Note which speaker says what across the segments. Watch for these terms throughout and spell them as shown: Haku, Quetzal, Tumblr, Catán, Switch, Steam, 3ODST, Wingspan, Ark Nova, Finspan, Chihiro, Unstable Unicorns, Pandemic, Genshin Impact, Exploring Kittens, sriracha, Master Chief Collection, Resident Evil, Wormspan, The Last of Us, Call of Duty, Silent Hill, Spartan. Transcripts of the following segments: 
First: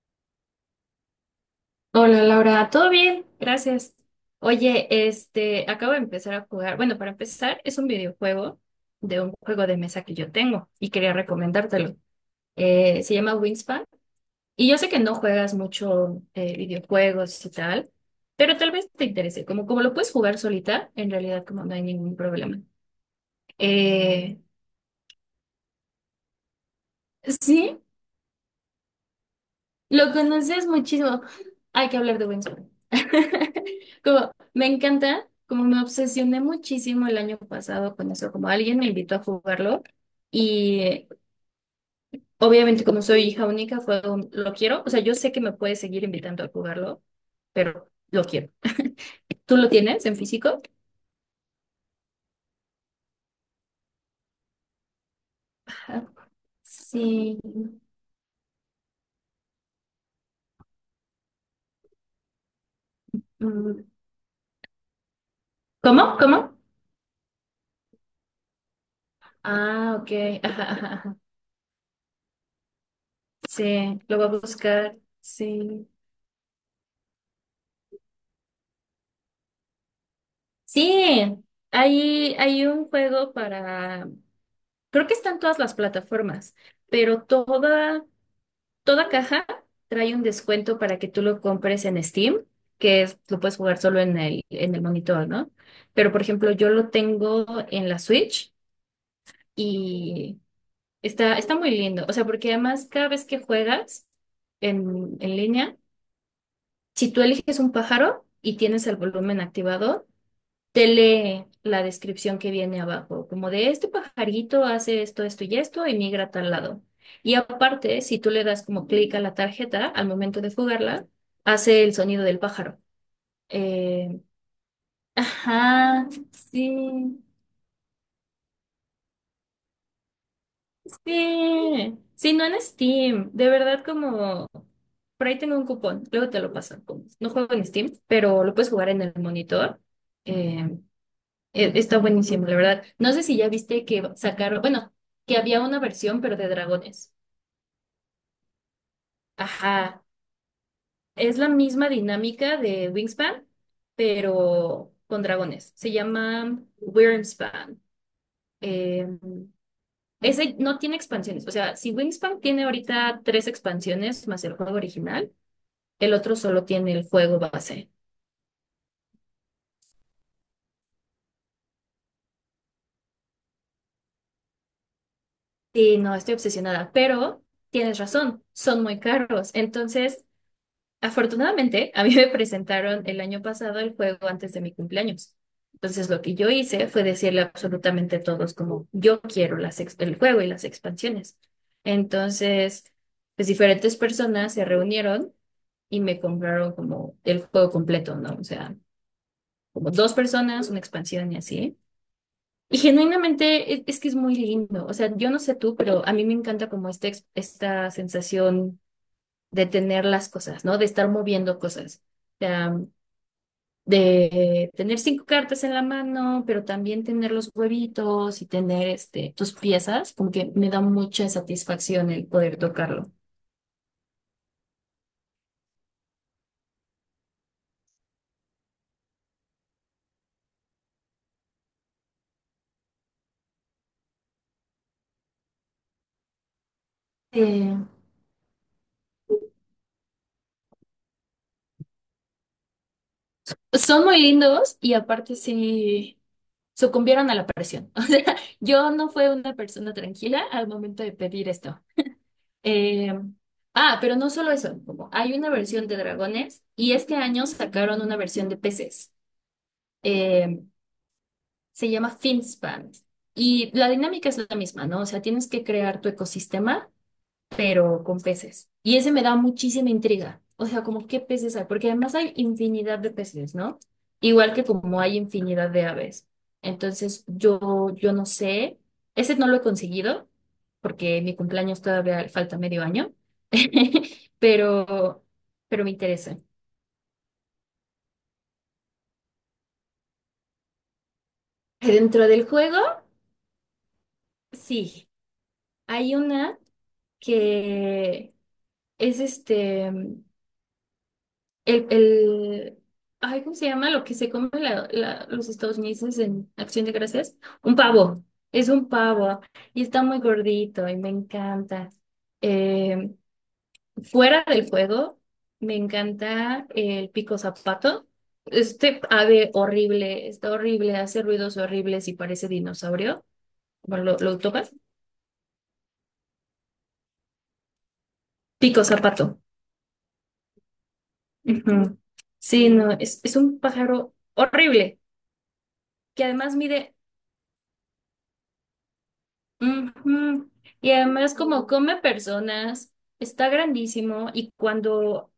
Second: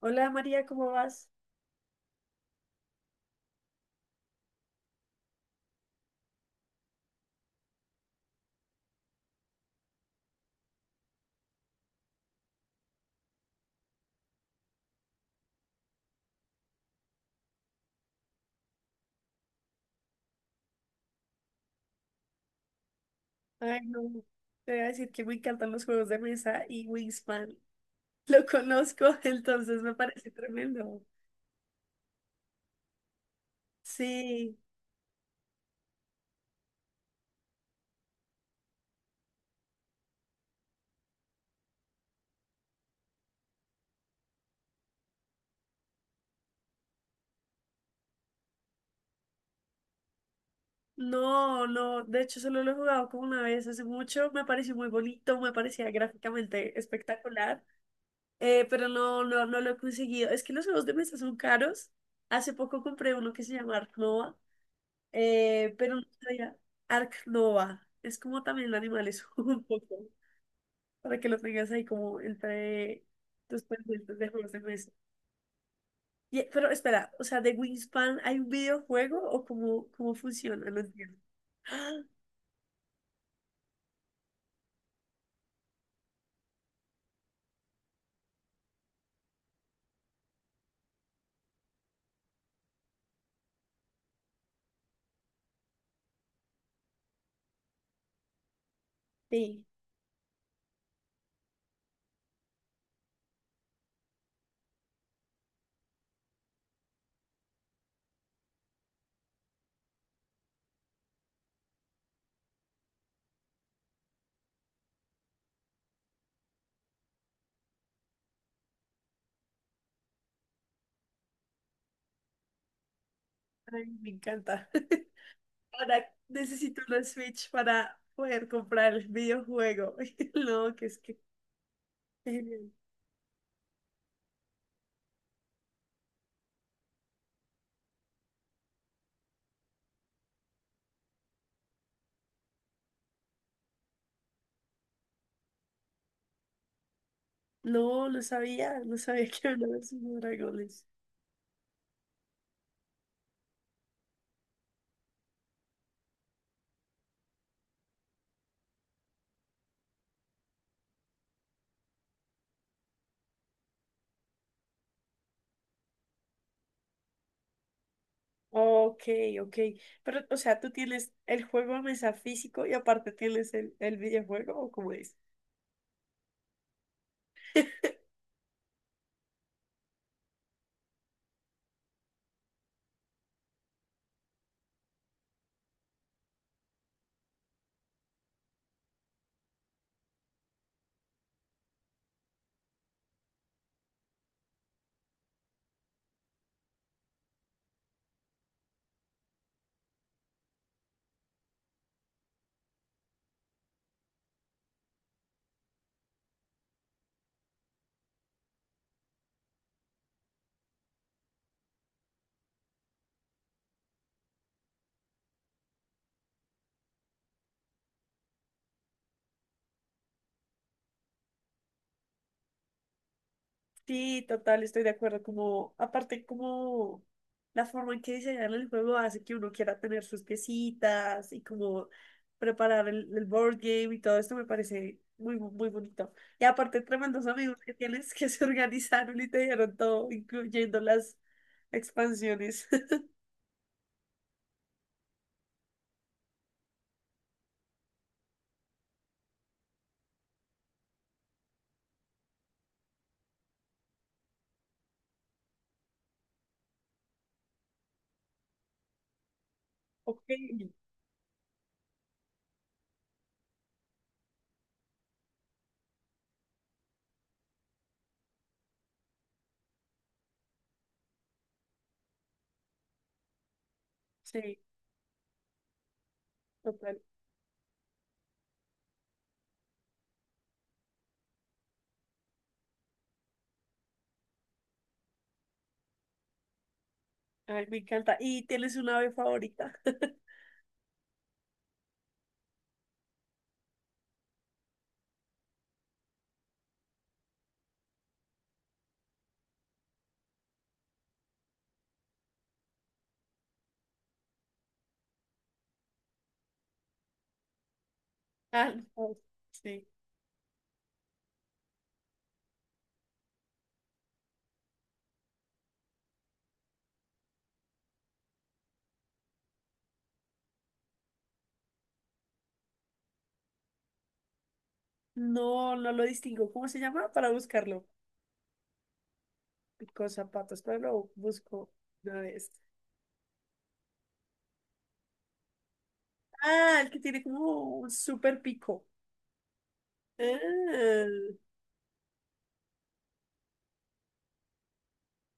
Speaker 1: Hola María, ¿cómo vas?
Speaker 2: Hola Laura, ¿todo bien? Gracias. Oye, acabo de empezar a jugar. Bueno, para empezar, es un videojuego de un juego de mesa que yo tengo y quería recomendártelo. Se llama Wingspan y yo sé que no juegas mucho videojuegos y tal, pero tal vez te interese. Como, como lo puedes jugar solita, en realidad como no hay ningún problema.
Speaker 1: Ay, no,
Speaker 2: Eh,
Speaker 1: te voy a decir que me encantan los juegos de mesa y Wingspan.
Speaker 2: sí,
Speaker 1: Lo conozco, entonces me
Speaker 2: lo
Speaker 1: parece
Speaker 2: conoces
Speaker 1: tremendo.
Speaker 2: muchísimo. Hay que hablar de Wings. Como,
Speaker 1: Sí,
Speaker 2: me encanta, como me obsesioné muchísimo el año pasado con eso, como alguien me invitó a jugarlo y obviamente como soy hija única fue un, lo quiero, o sea, yo sé que me puedes seguir invitando a jugarlo, pero lo quiero. ¿Tú lo tienes en físico?
Speaker 1: no, no, de hecho solo lo he jugado como una vez hace mucho, me pareció muy bonito, me parecía
Speaker 2: Ajá.
Speaker 1: gráficamente
Speaker 2: Sí.
Speaker 1: espectacular, pero no lo he conseguido. Es que los juegos de mesa son caros. Hace poco compré uno que se llama
Speaker 2: Mm.
Speaker 1: Ark Nova, pero no
Speaker 2: ¿Cómo?
Speaker 1: sabía-
Speaker 2: ¿Cómo?
Speaker 1: Ark Nova. Es como también animales un poco.
Speaker 2: Ah, ok. Ajá, ajá, ajá.
Speaker 1: Para que lo tengas ahí como entre tus
Speaker 2: Sí, lo
Speaker 1: pendientes
Speaker 2: voy
Speaker 1: de
Speaker 2: a
Speaker 1: juegos de mesa.
Speaker 2: buscar. Sí.
Speaker 1: Y- pero espera, o sea, de Wingspan hay un videojuego o cómo funciona, no entiendo.
Speaker 2: Sí,
Speaker 1: Ah,
Speaker 2: hay un juego para, creo que están todas las plataformas, pero toda caja trae un descuento para que tú lo compres en Steam, que es, lo puedes jugar solo en en el monitor, ¿no? Pero, por ejemplo, yo lo tengo en la Switch
Speaker 1: sí,
Speaker 2: y está muy lindo. O sea, porque además cada vez que juegas en línea, si tú eliges un pájaro y tienes el volumen activado, te lee la descripción que viene abajo, como de este pajarito hace esto, esto y esto y migra a tal lado. Y aparte, si tú le das como clic a la tarjeta al momento de jugarla, hace el sonido del pájaro.
Speaker 1: ay, me
Speaker 2: Eh,
Speaker 1: encanta. Ahora
Speaker 2: ajá,
Speaker 1: necesito una
Speaker 2: sí,
Speaker 1: Switch para poder comprar el videojuego. No, que es que
Speaker 2: sí,
Speaker 1: qué
Speaker 2: sí, no en
Speaker 1: genial.
Speaker 2: Steam, de verdad como... Por ahí tengo un cupón, luego te lo paso. No juego en Steam, pero lo puedes jugar en el monitor. Eh, Está buenísimo, la verdad. No sé si ya viste que sacaron, bueno, que había una versión, pero de dragones.
Speaker 1: No, no sabía, no sabía que había una versión
Speaker 2: Ajá.
Speaker 1: de dragones.
Speaker 2: Es la misma dinámica de Wingspan, pero con dragones. Se llama Wormspan. Eh, Ese no tiene expansiones. O sea, si Wingspan tiene ahorita 3 expansiones más el juego original, el otro solo tiene el juego base.
Speaker 1: Ok, ok. Pero, o sea, tú tienes el juego a mesa físico y aparte tienes el videojuego, ¿o cómo es?
Speaker 2: Sí, no, estoy obsesionada, pero tienes razón, son muy caros. Entonces, afortunadamente, a mí me presentaron el año pasado el juego antes de mi cumpleaños. Entonces, lo que yo hice fue decirle absolutamente a todos como yo quiero las el juego y las expansiones. Entonces, pues diferentes personas se reunieron y me compraron como el juego completo, ¿no? O sea, como dos personas, una expansión y así. Y genuinamente es, que es muy lindo. O sea, yo no sé tú, pero a mí me encanta como esta sensación de tener las cosas, ¿no? De estar moviendo cosas. O sea, de tener 5 cartas en la mano, pero también tener los huevitos y tener tus piezas, como que me da mucha satisfacción el poder tocarlo.
Speaker 1: Sí, total, estoy de acuerdo. Como, aparte, como la forma en que diseñan el juego hace que uno quiera tener sus piecitas y como preparar el board game y todo esto me parece muy, muy bonito. Y aparte, tremendos amigos que
Speaker 2: Eh,
Speaker 1: tienes que se organizaron y te dieron todo, incluyendo las expansiones.
Speaker 2: Son muy lindos y aparte sí sucumbieron a la presión. O sea, yo no fui una persona tranquila al momento de pedir esto. Eh, pero no solo eso, como hay una versión de dragones y este año sacaron una versión de peces.
Speaker 1: Ok,
Speaker 2: Eh, Se llama Finspan. Y la dinámica es la misma, ¿no? O sea, tienes que crear tu ecosistema, pero con peces. Y ese me da muchísima intriga. O sea, como qué peces hay, porque además hay infinidad de peces, ¿no? Igual
Speaker 1: sí,
Speaker 2: que como hay infinidad de aves.
Speaker 1: total.
Speaker 2: Entonces, yo no sé, ese no lo he conseguido, porque mi cumpleaños todavía falta medio año, pero, pero me interesa.
Speaker 1: Ay, me encanta. ¿Y tienes una ave favorita?
Speaker 2: Dentro del juego, sí, hay una que es el, el, ay, ¿cómo se llama? Lo que se come los estadounidenses en Acción de Gracias. Un pavo, es
Speaker 1: Ah,
Speaker 2: un
Speaker 1: no,
Speaker 2: pavo y
Speaker 1: sí.
Speaker 2: está muy gordito y me encanta. Eh, Fuera del juego, me encanta el pico zapato. Este ave horrible, está horrible, hace ruidos horribles y parece dinosaurio. Bueno, lo tocas?
Speaker 1: No, no lo distingo. ¿Cómo se llama? Para buscarlo.
Speaker 2: Pico zapato.
Speaker 1: Pico zapatos, pero lo busco
Speaker 2: Ujú.
Speaker 1: una vez.
Speaker 2: Sí, no, es un pájaro horrible que además
Speaker 1: Ah, el
Speaker 2: mide.
Speaker 1: que tiene como un super pico.
Speaker 2: Ujú. Y
Speaker 1: Ah,
Speaker 2: además como come personas, está grandísimo y cuando,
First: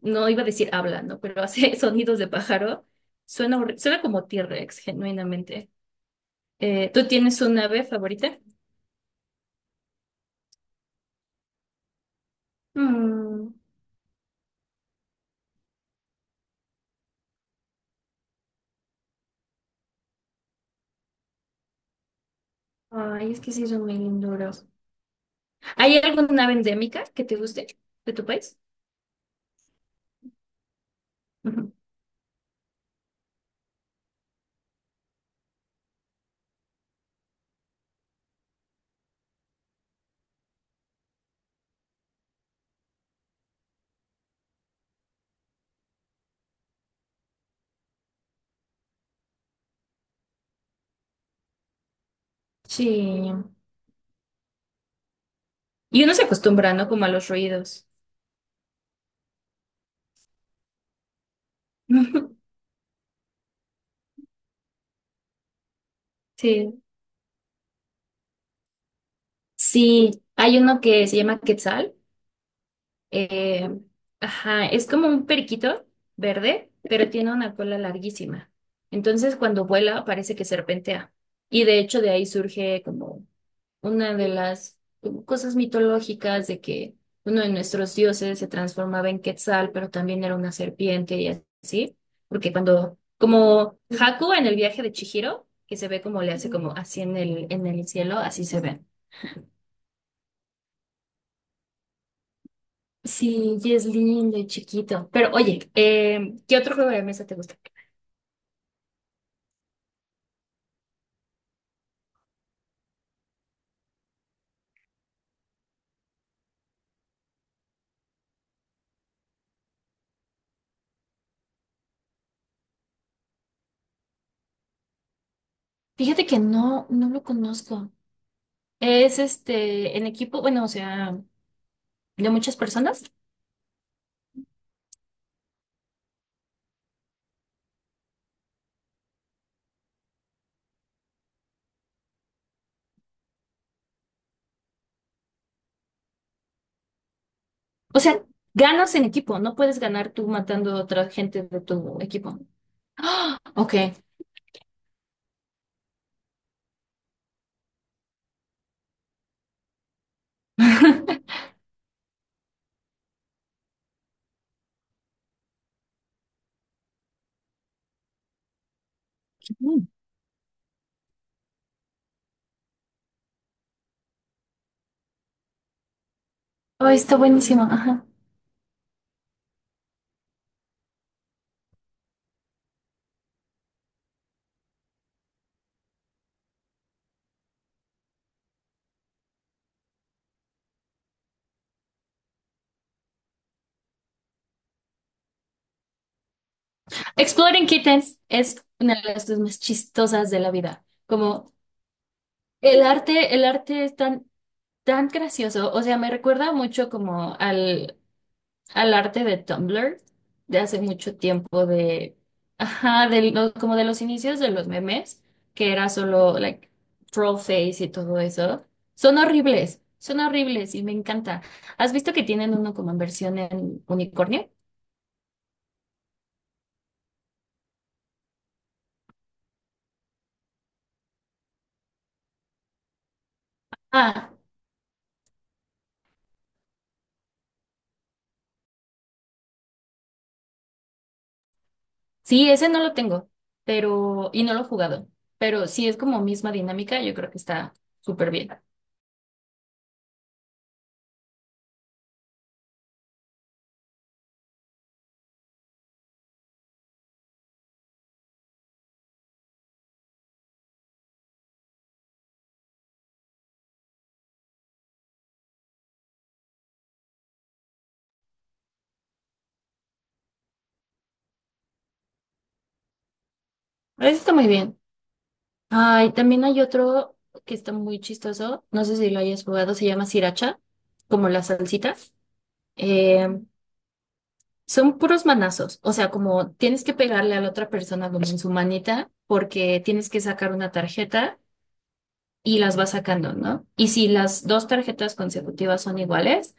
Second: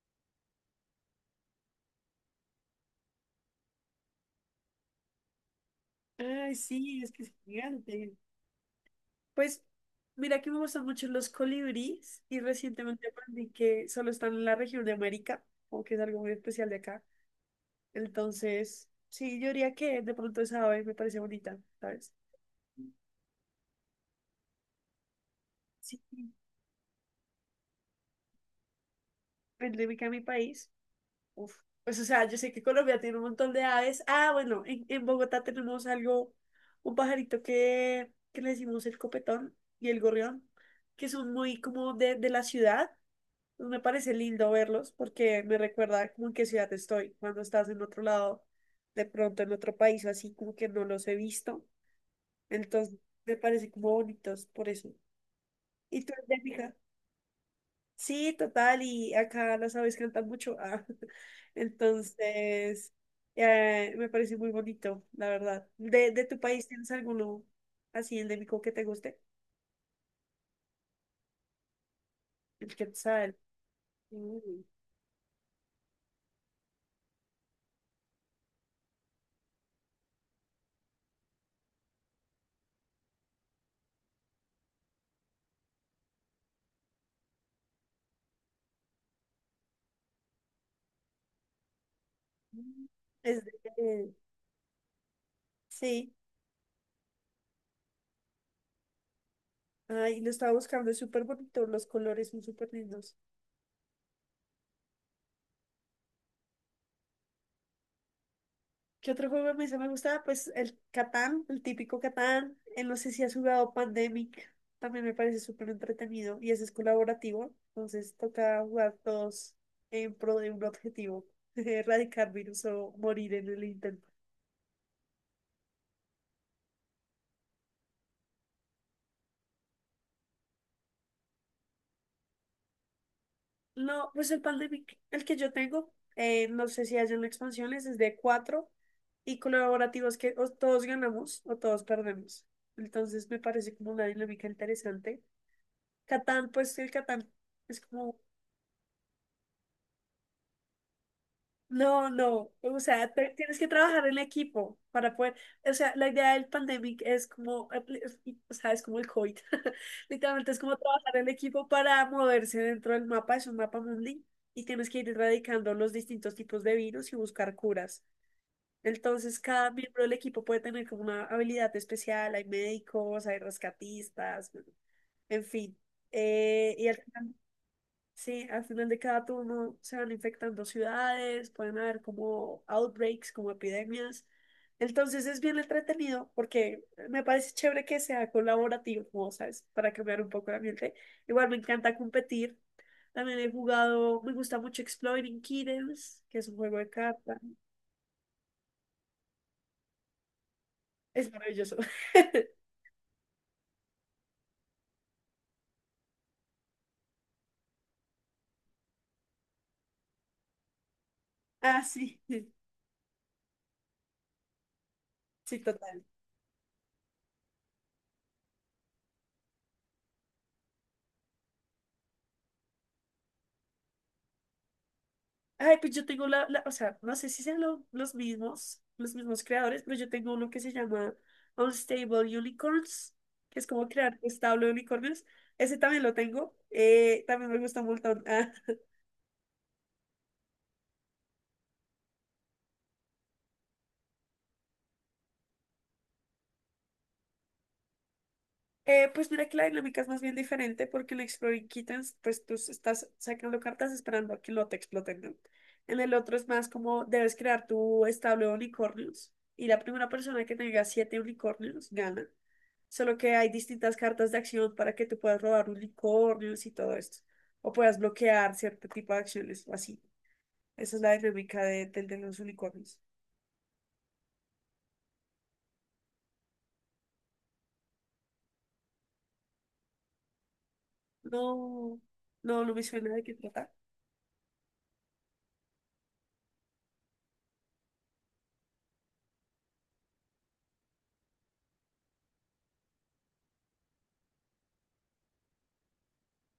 Speaker 2: no iba a decir habla, ¿no? Pero hace sonidos de pájaro, suena como T-Rex, genuinamente.
Speaker 1: ay, sí,
Speaker 2: ¿Tú
Speaker 1: es que es
Speaker 2: tienes un ave
Speaker 1: gigante.
Speaker 2: favorita?
Speaker 1: Pues mira que me gustan mucho los colibríes y recientemente aprendí
Speaker 2: Mm.
Speaker 1: que solo están en la región de América, como que es algo muy especial de acá. Entonces, sí, yo diría que de pronto esa ave me parece bonita, ¿sabes?
Speaker 2: Ay, es que sí son muy linduros. ¿Hay
Speaker 1: Sí,
Speaker 2: alguna ave endémica que te guste de tu país?
Speaker 1: endémica a mi país. Uf,
Speaker 2: Ujú.
Speaker 1: pues o sea, yo sé que Colombia tiene un montón de aves. Ah, bueno, en Bogotá tenemos algo, un pajarito que le decimos el copetón y el gorrión, que son muy como de la ciudad. Pues me parece lindo verlos porque me recuerda como en qué ciudad estoy. Cuando estás en otro lado, de pronto en otro país o así, como que no los he visto. Entonces,
Speaker 2: Sí.
Speaker 1: me parece como bonitos por eso.
Speaker 2: Y
Speaker 1: ¿Y tú
Speaker 2: uno se
Speaker 1: eres de México?
Speaker 2: acostumbra, ¿no? Como a los ruidos.
Speaker 1: Sí, total, y acá las aves cantan mucho. Ah. Entonces, me parece muy bonito, la verdad. De tu país
Speaker 2: Sí.
Speaker 1: tienes alguno así endémico que te guste?
Speaker 2: Sí, hay uno que se llama Quetzal.
Speaker 1: El quetzal.
Speaker 2: Eh,
Speaker 1: Mm.
Speaker 2: ajá, es como un periquito verde, pero tiene una cola larguísima. Entonces, cuando vuela, parece que serpentea. Y de hecho, de ahí surge como una de las cosas mitológicas de que uno de nuestros dioses se transformaba en Quetzal, pero también era una serpiente y así. Porque cuando,
Speaker 1: Es de-
Speaker 2: como
Speaker 1: eh,
Speaker 2: Haku en el viaje de Chihiro, que se ve
Speaker 1: sí,
Speaker 2: como le hace como así en en el cielo, así se ve.
Speaker 1: ay, lo estaba buscando, es súper bonito, los colores son súper lindos.
Speaker 2: Sí, y es lindo y chiquito. Pero oye, ¿qué otro juego de mesa te gusta?
Speaker 1: ¿Qué otro juego me gustaba? Pues el Catán, el típico Catán. No sé si has jugado Pandemic. También me parece súper entretenido y ese es colaborativo. Entonces toca jugar todos en pro de un objetivo, erradicar virus o morir en el intento.
Speaker 2: Fíjate que no lo conozco. Es en equipo, bueno, o sea, de muchas personas.
Speaker 1: No, pues el Pandemic, el que yo tengo, no sé si hay una expansión, ese es de cuatro y colaborativos que o todos ganamos o todos perdemos. Entonces me parece como una dinámica interesante. Catán, pues el Catán. Es
Speaker 2: O
Speaker 1: como
Speaker 2: sea, ganas en equipo, no puedes ganar tú matando a otra gente de tu
Speaker 1: no,
Speaker 2: equipo.
Speaker 1: no, o sea,
Speaker 2: ¡Ah!
Speaker 1: tienes que
Speaker 2: Ok.
Speaker 1: trabajar en equipo para poder, o sea, la idea del pandemic es como, o sea, es como el COVID, literalmente es como trabajar en equipo para moverse dentro del mapa, es un mapa mundi, y tienes que ir erradicando los distintos tipos de virus y buscar curas. Entonces, cada
Speaker 2: Mm.
Speaker 1: miembro del equipo puede tener como una habilidad especial, hay médicos, hay rescatistas, bueno, en fin.
Speaker 2: Oh,
Speaker 1: Y al
Speaker 2: está buenísimo. Ajá.
Speaker 1: Sí, al final de cada turno se van infectando ciudades, pueden haber como outbreaks, como epidemias. Entonces es bien entretenido porque me parece chévere que sea colaborativo, ¿sabes? Para cambiar un poco el ambiente. Igual me encanta competir. También he jugado, me gusta mucho Exploring Kittens, que es un juego de cartas.
Speaker 2: Exploring Kittens es una de las cosas más chistosas de la vida.
Speaker 1: Es
Speaker 2: Como
Speaker 1: maravilloso.
Speaker 2: el arte es tan gracioso. O sea, me recuerda mucho como al arte de Tumblr de hace mucho tiempo
Speaker 1: Ah,
Speaker 2: de,
Speaker 1: sí,
Speaker 2: ajá, de como de los inicios de los memes,
Speaker 1: sí,
Speaker 2: que era
Speaker 1: total.
Speaker 2: solo like troll face y todo eso. Son horribles y me encanta. ¿Has visto que tienen uno como en versión en unicornio?
Speaker 1: Ay, pues yo tengo o sea, no sé si sean los mismos creadores, pero yo tengo uno que se llama Unstable Unicorns, que es como crear un
Speaker 2: Ah,
Speaker 1: establo de unicornios. Ese también lo tengo. También me gusta un montón.
Speaker 2: sí, ese no lo tengo, pero no lo he jugado, pero sí es como misma dinámica, yo creo que está súper bien.
Speaker 1: Pues mira que la dinámica es más bien diferente porque en Exploring Kittens, pues tú estás sacando cartas esperando a que no te exploten, ¿no? En el otro es más como debes crear tu establo de unicornios y la primera persona que tenga siete unicornios gana. Solo que hay distintas cartas de acción para que tú puedas robar unicornios y todo esto. O puedas bloquear cierto tipo de acciones o así. Esa es la dinámica del de los unicornios.
Speaker 2: Eso está muy bien. Ay, también hay otro que está muy chistoso, no sé si lo hayas jugado, se llama sriracha, como la salsita.
Speaker 1: No, no, no me suena de qué
Speaker 2: Eh,
Speaker 1: tratar.
Speaker 2: Son puros manazos, o sea, como tienes que pegarle a la otra persona como en su manita, porque tienes que sacar una tarjeta y las vas sacando, ¿no? Y si las dos tarjetas consecutivas son iguales,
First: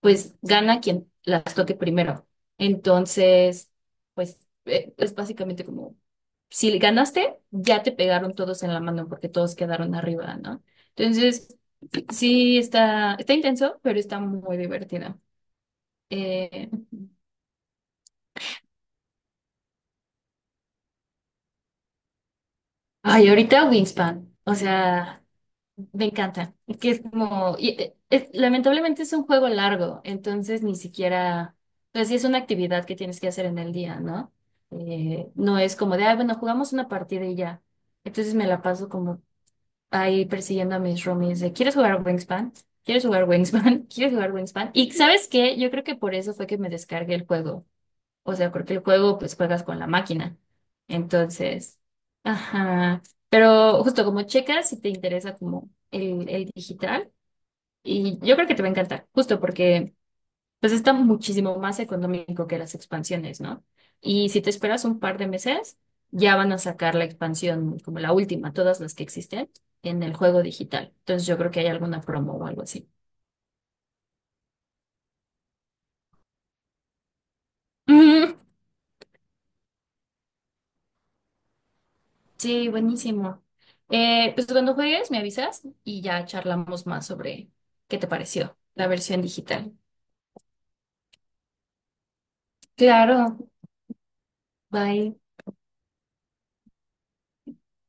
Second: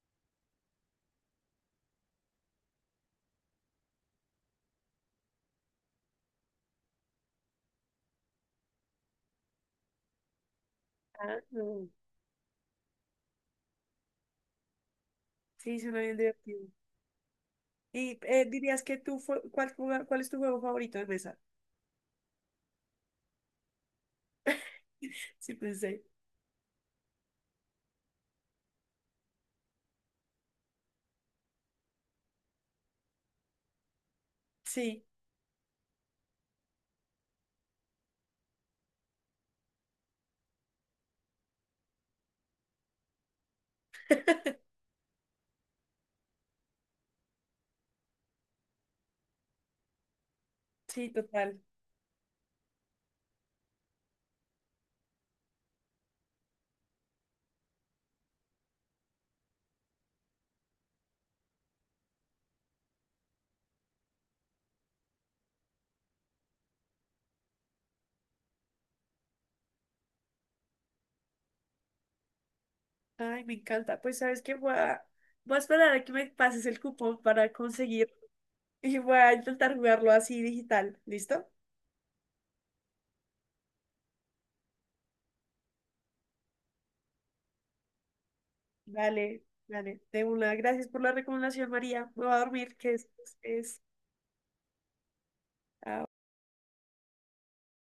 Speaker 2: pues gana quien las toque primero. Entonces, pues es básicamente como, si ganaste, ya te pegaron todos en la mano porque todos quedaron arriba, ¿no?
Speaker 1: Ah,
Speaker 2: Entonces,
Speaker 1: no.
Speaker 2: sí, está intenso, pero está muy divertido.
Speaker 1: Sí, suena bien divertido.
Speaker 2: Eh,
Speaker 1: Y dirías que tú, ¿cuál, cuál es tu juego favorito de mesa?
Speaker 2: Ay, ahorita Wingspan, o sea...
Speaker 1: Sí, pensé.
Speaker 2: Me encanta. Es que es como, lamentablemente es un juego largo, entonces ni siquiera, pues sí es una actividad que tienes que hacer en el día, ¿no?
Speaker 1: Sí,
Speaker 2: No es como de, ah, bueno, jugamos una partida y ya. Entonces me la paso como ahí persiguiendo a mis roomies de, ¿quieres jugar Wingspan? ¿Quieres jugar Wingspan? ¿Quieres jugar Wingspan? Y ¿sabes qué? Yo creo que por eso fue que me descargué el juego. O sea, porque el juego, pues juegas con la máquina.
Speaker 1: sí, total.
Speaker 2: Entonces, ajá. Pero justo como checas, si te interesa como el digital, y yo creo que te va a encantar, justo porque pues está muchísimo más económico que las expansiones, ¿no? Y si te esperas un par de meses, ya van a sacar la expansión como la última, todas las que existen en el juego digital. Entonces yo creo que hay alguna promo o algo así.
Speaker 1: Ay, me encanta. Pues sabes que voy a esperar a que me pases el cupón para conseguir y voy a intentar jugarlo así digital. ¿Listo?
Speaker 2: Sí, buenísimo. Pues cuando juegues me avisas y ya charlamos más sobre qué te pareció la versión
Speaker 1: Vale,
Speaker 2: digital.
Speaker 1: vale. De una. Gracias por la recomendación, María. Me voy a dormir, que
Speaker 2: Claro,
Speaker 1: es,
Speaker 2: bye.
Speaker 1: ah,